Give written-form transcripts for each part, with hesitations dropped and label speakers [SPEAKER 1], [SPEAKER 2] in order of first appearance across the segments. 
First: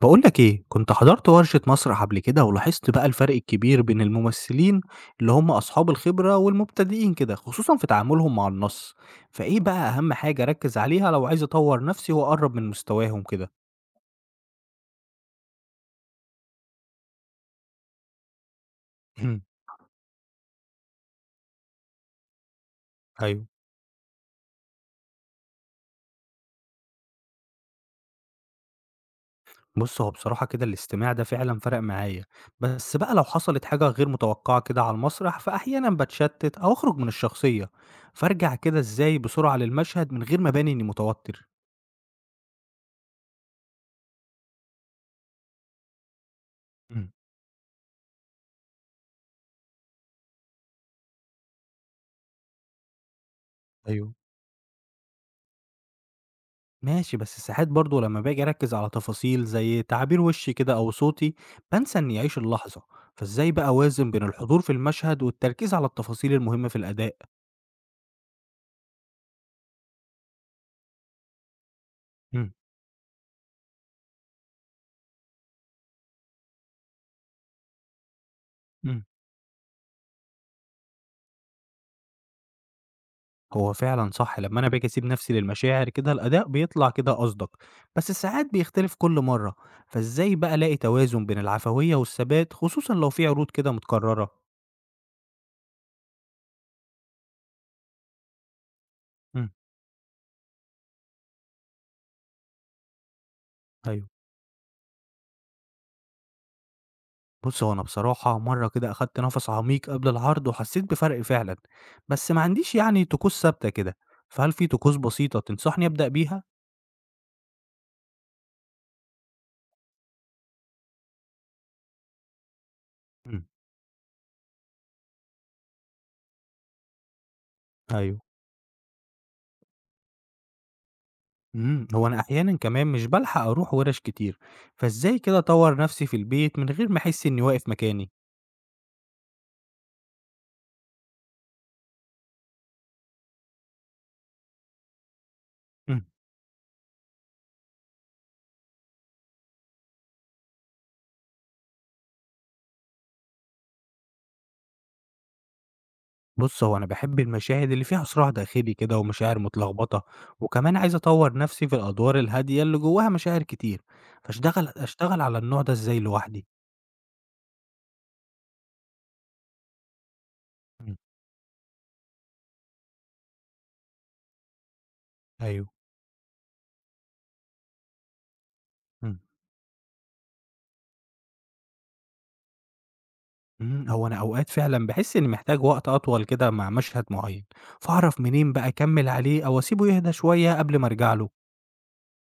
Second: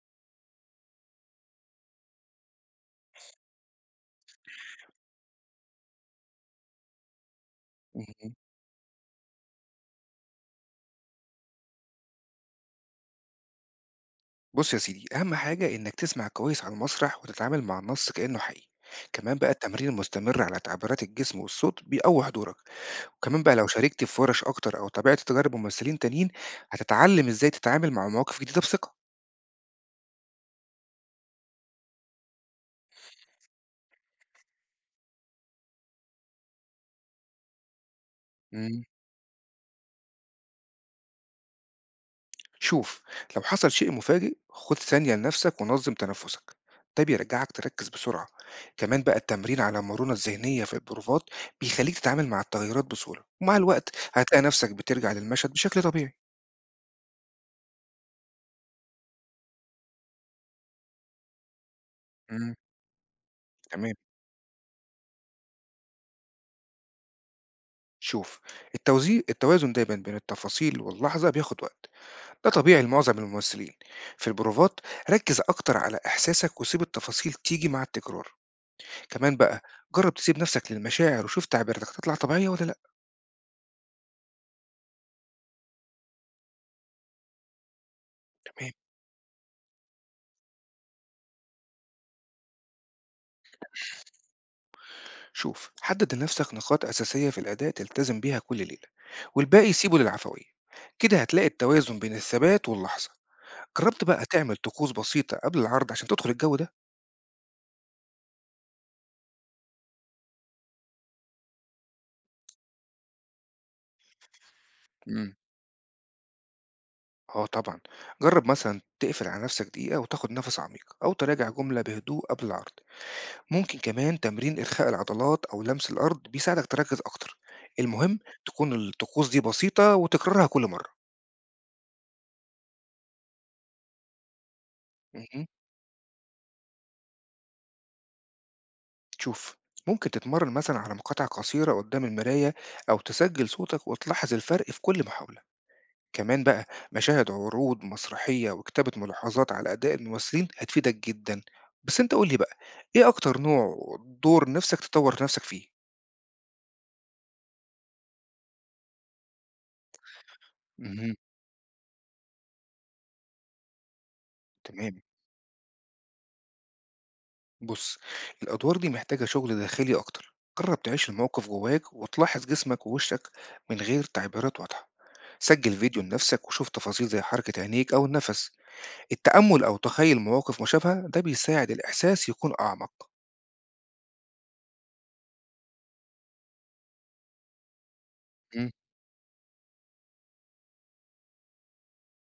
[SPEAKER 1] باقول لك إيه، كنت حضرت ورشة مسرح قبل كده ولاحظت بقى الفرق الكبير بين الممثلين اللي هم أصحاب الخبرة والمبتدئين كده، خصوصًا في
[SPEAKER 2] اهم.
[SPEAKER 1] تعاملهم مع النص، فإيه بقى أهم حاجة أركّز عليها لو عايز أطوّر نفسي وأقرّب من مستواهم كده؟
[SPEAKER 2] بُص يا سيدي، أهم حاجة إنك تسمع كويس على المسرح وتتعامل مع النص كإنه حقيقي، كمان
[SPEAKER 1] امم،
[SPEAKER 2] بقى التمرين المستمر على تعبيرات الجسم والصوت بيقوّي حضورك، وكمان
[SPEAKER 1] أيوه.
[SPEAKER 2] بقى لو شاركت في ورش أكتر أو تابعت تجارب ممثلين تانيين، هتتعلم إزاي تتعامل مع مواقف جديدة بثقة.
[SPEAKER 1] بُص، هو بصراحة كده الاستماع ده فعلًا فرق معايا، بس بقى لو حصلت حاجة غير متوقعة كده على المسرح، فأحيانًا باتشتت أو أخرج من الشخصية، فارجع كده
[SPEAKER 2] إمم،
[SPEAKER 1] إزاي بسرعة للمشهد من غير ما أبان إني متوتر؟
[SPEAKER 2] شوف. لو حصل شيء مفاجئ خُد ثانية لنفسك ونظم تنفسك، ده
[SPEAKER 1] امم،
[SPEAKER 2] بيرجعك تركز بسرعة، كمان بقى التمرين على المرونة الذهنية في البروفات بيخليك تتعامل مع التغيرات بسهولة، ومع الوقت
[SPEAKER 1] أيوه.
[SPEAKER 2] هتلاقي نفسك بترجع للمشهد بشكل طبيعي.
[SPEAKER 1] ماشي بس ساعات برضه لما باجي أركّز على تفاصيل زي تعابير وشّي كده أو صوتي، بانسى إنّي أعيش
[SPEAKER 2] إمم.
[SPEAKER 1] اللحظة، فإزاي بقى
[SPEAKER 2] تمام.
[SPEAKER 1] أوازن بين الحضور في المشهد والتركيز على التفاصيل المهمة في الأداء؟
[SPEAKER 2] شوف. التوازن دايما بين التفاصيل واللحظة بياخد وقت، ده
[SPEAKER 1] امم،
[SPEAKER 2] طبيعي لمعظم الممثلين. في البروفات ركز أكتر على إحساسك وسيب التفاصيل تيجي مع التكرار.
[SPEAKER 1] امم.
[SPEAKER 2] كمان بقى جرب تسيب نفسك للمشاعر وشوف تعبيراتك تطلع طبيعية ولا لأ.
[SPEAKER 1] هو فعلًا صح لما أنا باجي أسيب نفسي للمشاعر كده الأداء بيطلع كده أصدق، بس ساعات
[SPEAKER 2] تمام.
[SPEAKER 1] بيختلف كل مرّة، فإزاي بقى ألاقي توازن بين العفوية والثبات خصوصًا لو في عروض كده متكررة؟
[SPEAKER 2] شوف، حدد لنفسك نقاط أساسية في الأداء تلتزم بيها كل ليلة،
[SPEAKER 1] امم،
[SPEAKER 2] والباقي سيبه للعفوية، كده هتلاقي التوازن بين الثبات واللحظة. جربت
[SPEAKER 1] أيوه.
[SPEAKER 2] بقى تعمل طقوس بسيطة قبل العرض عشان تدخل الجو ده؟
[SPEAKER 1] بُص، هو أنا بصراحة مرّة كده أخدت نَفَس عميق قبل العرض وحسّيت بفرق فعلًا، بس ما عنديش يعني طقوس ثابتة كده، فهل في طقوس
[SPEAKER 2] مم.
[SPEAKER 1] بسيطة تنصحني أبدأ بيها؟
[SPEAKER 2] آه طبعًا، جرّب مثلًا تقفل على نفسك دقيقة وتاخد نفس عميق، أو تراجع جملة بهدوء قبل العرض،
[SPEAKER 1] إمم،
[SPEAKER 2] ممكن كمان تمرين إرخاء العضلات أو لمس الأرض بيساعدك تركّز أكتر،
[SPEAKER 1] أيوه،
[SPEAKER 2] المهم تكون الطقوس دي بسيطة وتكرارها كل مرة.
[SPEAKER 1] هو أنا أحيانًا كمان مش بالحق أروح ورش كتير، فإزاي كده
[SPEAKER 2] اهم،
[SPEAKER 1] أطوّر نَفْسي في البيت من غير ما أحس إني واقف مكاني؟
[SPEAKER 2] شوف. ممكن تتمرن مثلًا على مقاطع قصيرة قدّام المراية أو تسجّل صوتك وتلاحظ الفرق في كل محاولة.
[SPEAKER 1] إمم،
[SPEAKER 2] كمان بقى مشاهد عروض مسرحية وكتابة ملاحظات على أداء الممثلين هتفيدك جدا. بس أنت قول لي بقى، إيه أكتر نوع دور نفسك تطور نفسك فيه؟
[SPEAKER 1] بُص، هو أنا باحب المشاهد اللي فيها صراع داخلي كده ومشاعر متلخبطة، وكمان عايز
[SPEAKER 2] مهم.
[SPEAKER 1] أطوّر نَفْسي في الأدوار الهادية اللي جواها مشاعر كتير، فاشتغل
[SPEAKER 2] تمام.
[SPEAKER 1] أشتغل على النوع ده إزاي لوحدي؟
[SPEAKER 2] بص، الأدوار دي محتاجة شغل داخلي أكتر، جرب
[SPEAKER 1] إمم،
[SPEAKER 2] تعيش الموقف جواك وتلاحظ جسمك ووشك من غير تعبيرات واضحة.
[SPEAKER 1] أيوه،
[SPEAKER 2] سجل فيديو لنفسك وشوف تفاصيل زي حركة عينيك أو النفس.
[SPEAKER 1] إمم.
[SPEAKER 2] التأمل أو تخيل مواقف مشابهة ده بيساعد الإحساس يكون أعمق.
[SPEAKER 1] هو أنا أوقات فعلًا باحس إني محتاج وقت أطول كده مع مشهد معيّن، فأعرف منين بقى أكمّل عليه أو أسيبه يهدى شوية قبل ما أرجع له؟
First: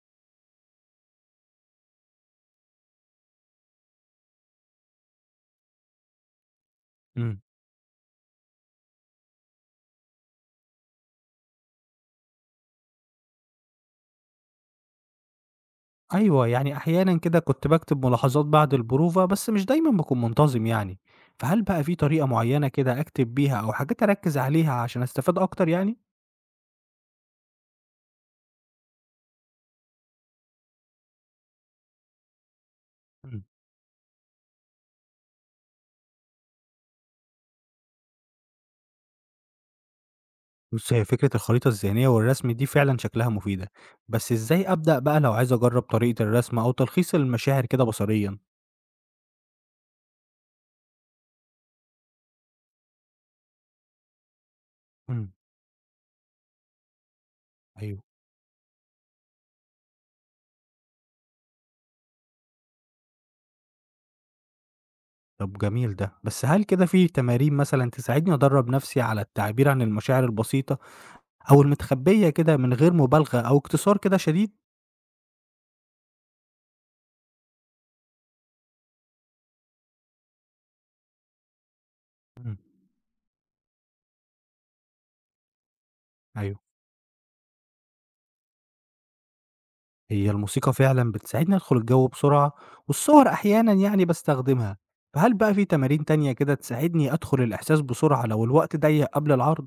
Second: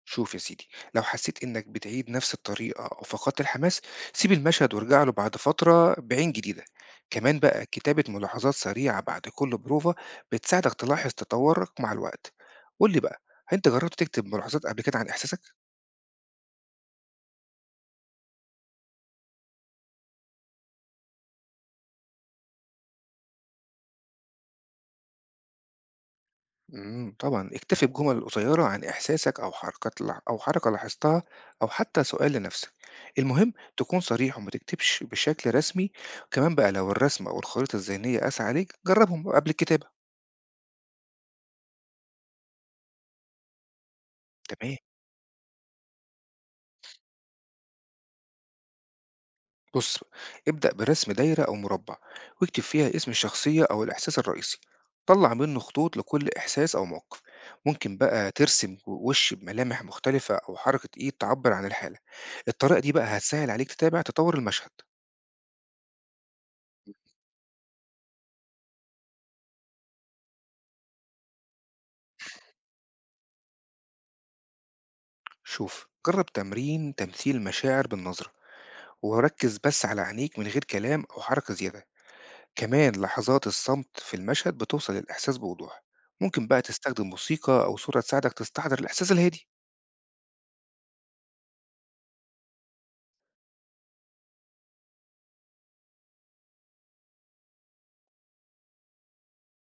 [SPEAKER 2] شوف يا سيدي، لو حسيت انك بتعيد نفس الطريقة او فقدت الحماس سيب المشهد وارجع له بعد فترة بعين جديدة. كمان
[SPEAKER 1] إمم.
[SPEAKER 2] بقى كتابة ملاحظات سريعة بعد كل بروفة بتساعدك تلاحظ تطورك مع الوقت. قول لي بقى، انت جربت تكتب ملاحظات قبل كده عن احساسك؟
[SPEAKER 1] أيوه، يعني أحيانًا كده كنت باكتب ملاحظات بعد البروفة، بس مش دايمًا باكون منتظم يعني، فهل بقى في طريقة معيّنة كده أكتب بيها أو حاجات أركّز عليها عشان أستفاد أكتر يعني؟
[SPEAKER 2] امم، طبعا اكتفي بجمل قصيرة عن احساسك او حركة لاحظتها او حتى سؤال لنفسك.
[SPEAKER 1] إمم.
[SPEAKER 2] المهم تكون صريح وما تكتبش بشكل رسمي. كمان بقى لو الرسم او الخريطة الذهنية قاسى عليك جربهم قبل الكتابة.
[SPEAKER 1] بُص، هي فكرة الخريطة الذهنية والرسم دي فعلًا شكلها مفيدة، بس إزاي
[SPEAKER 2] تمام.
[SPEAKER 1] أبدأ بقى لو عايز أجرّب طريقة الرسم أو تلخيص المشاعر كده بصريًا؟
[SPEAKER 2] بص، ابدأ برسم دايرة أو مربع واكتب فيها اسم الشخصية أو الإحساس الرئيسي،
[SPEAKER 1] إمم،
[SPEAKER 2] طلع منه خطوط لكل إحساس أو موقف. ممكن
[SPEAKER 1] أيوه.
[SPEAKER 2] بقى ترسم وش بملامح مختلفة أو حركة إيد تعبر عن الحالة. الطريقة دي بقى هتسهل عليك تتابع تطور المشهد.
[SPEAKER 1] طب جميل ده، بس هل كده في تمارين مثلًا تساعدني أدرّب نَفْسي على التعبير عن المشاعر البسيطة أو المتخبية كده من غير مبالغة أو اكتثار كده شديد؟
[SPEAKER 2] شوف، جرب تمرين تمثيل مشاعر بالنظرة، وركز بس على عينيك من غير كلام أو حركة زيادة.
[SPEAKER 1] إمم،
[SPEAKER 2] كمان لحظات الصمت في المشهد بتوصل للإحساس بوضوح. ممكن
[SPEAKER 1] أيوه،
[SPEAKER 2] بقى تستخدم موسيقى أو صورة تساعدك تستحضر الإحساس الهادي.
[SPEAKER 1] هي الموسيقى فعلًا بتساعدني أدخل الجو بسرعة والصور أحيانًا يعني باستخدمها، فهل بقى في تمارين تانية كده تساعدني أدخل الإحساس بسرعة لو الوقت ضيّق قبل العرض؟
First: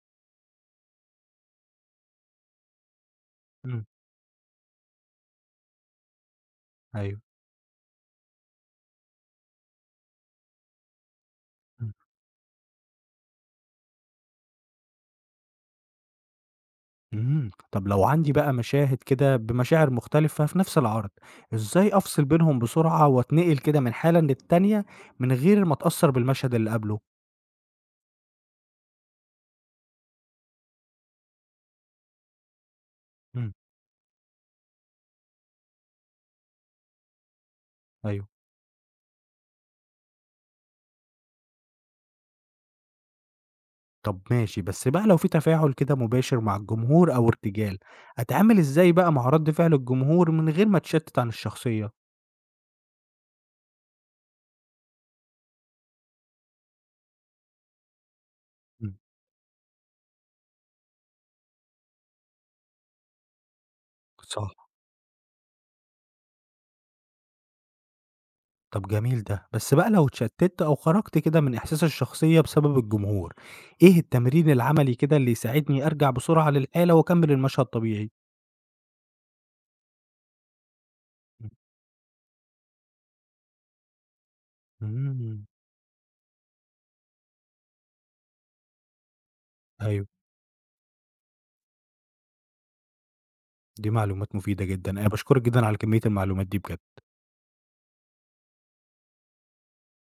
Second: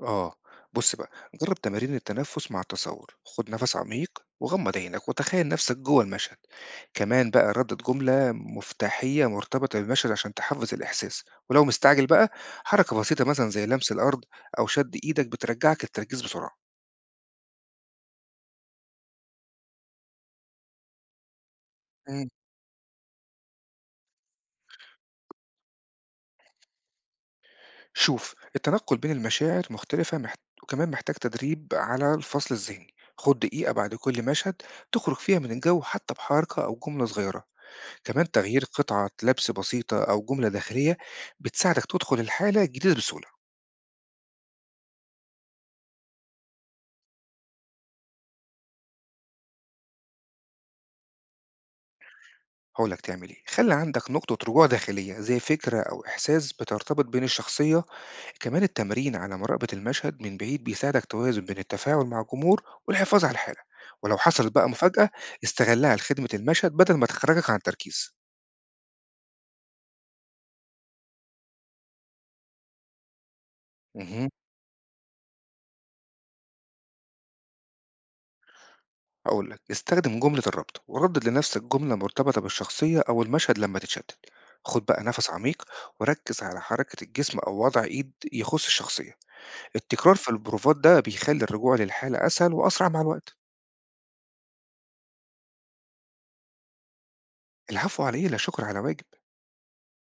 [SPEAKER 2] آه، بُص بقى، جرّب تمارين التنفس مع التصوّر، خُد نَفَس
[SPEAKER 1] إمم،
[SPEAKER 2] عميق وغمّض عينك وتخيّل نَفْسك جوّه المشهد،
[SPEAKER 1] أيوه.
[SPEAKER 2] كمان بقى ردِّد جملة مفتاحية مرتبطة بالمشهد عشان تحفّز الإحساس، ولو مستعجل بقى حركة بسيطة مثلًا زي لمس الأرض أو شَد إيدك بترجّعك للتركيز بسرعة.
[SPEAKER 1] طب لو عندي بقى مشاهد كده بمشاعر مختلفة في نفس العرض، إزاي أفصل
[SPEAKER 2] إمم.
[SPEAKER 1] بينهم بسرعة وأتنقل كده من حالة للتانية من غير ما أتأثّر بالمشهد اللي قبله؟
[SPEAKER 2] شوف، التنقُّل بين المشاعر مختلفة محت وكمان محتاج تدريب على الفصل الذهني، خُد
[SPEAKER 1] إمم،
[SPEAKER 2] دقيقة بعد كل مشهد تخرج فيها من الجَو حتّى بحركة أو جملة صغيرة.
[SPEAKER 1] أيوه،
[SPEAKER 2] كمان تغيير قطعة لبس بسيطة أو جملة داخلية بتساعدك تدخل الحالة الجديدة بسهولة.
[SPEAKER 1] طب ماشي، بس بقى لو في تفاعل كده مباشر مع الجمهور أو ارتجال، أتعامل إزاي بقى مع رد فعل الجمهور من غير ما أتشتت عن الشخصية؟
[SPEAKER 2] هقولك تعمل إيه، خلي عندك نقطة رجوع داخلية زي فكرة أو إحساس بترتبط بين الشخصية. كمان
[SPEAKER 1] إمم،
[SPEAKER 2] التمرين على مراقبة المشهد من بعيد بيساعدك توازن بين التفاعل مع الجمهور والحفاظ على الحالة. ولو
[SPEAKER 1] صح،
[SPEAKER 2] حصلت بقى مفاجأة استغلها لخدمة المشهد بدل ما تخرجك عن التركيز.
[SPEAKER 1] طب جميل ده، بس بقى لو اتشتت أو خرجت كده من إحساس الشخصية بسبب الجمهور، إيه
[SPEAKER 2] مهم.
[SPEAKER 1] التمرين العملي كده اللي يساعدني أرجع بسرعة للحالة وأكمل المشهد طبيعي؟
[SPEAKER 2] هقول لك، استخدم جملة الربط وردد لنفسك جملة مرتبطة بالشخصية أو المشهد لما تتشتت. خد بقى نفس
[SPEAKER 1] إمم.
[SPEAKER 2] عميق وركز على حركة الجسم أو وضع إيد يخص الشخصية.
[SPEAKER 1] أيوه،
[SPEAKER 2] التكرار في البروفات ده بيخلي الرجوع للحالة أسهل وأسرع مع الوقت.
[SPEAKER 1] دي معلومات مفيدة جدًا. أنا باشكرك جدًا على كمية المعلومات دي بجد.
[SPEAKER 2] العفو عليه، لا شكر على واجب.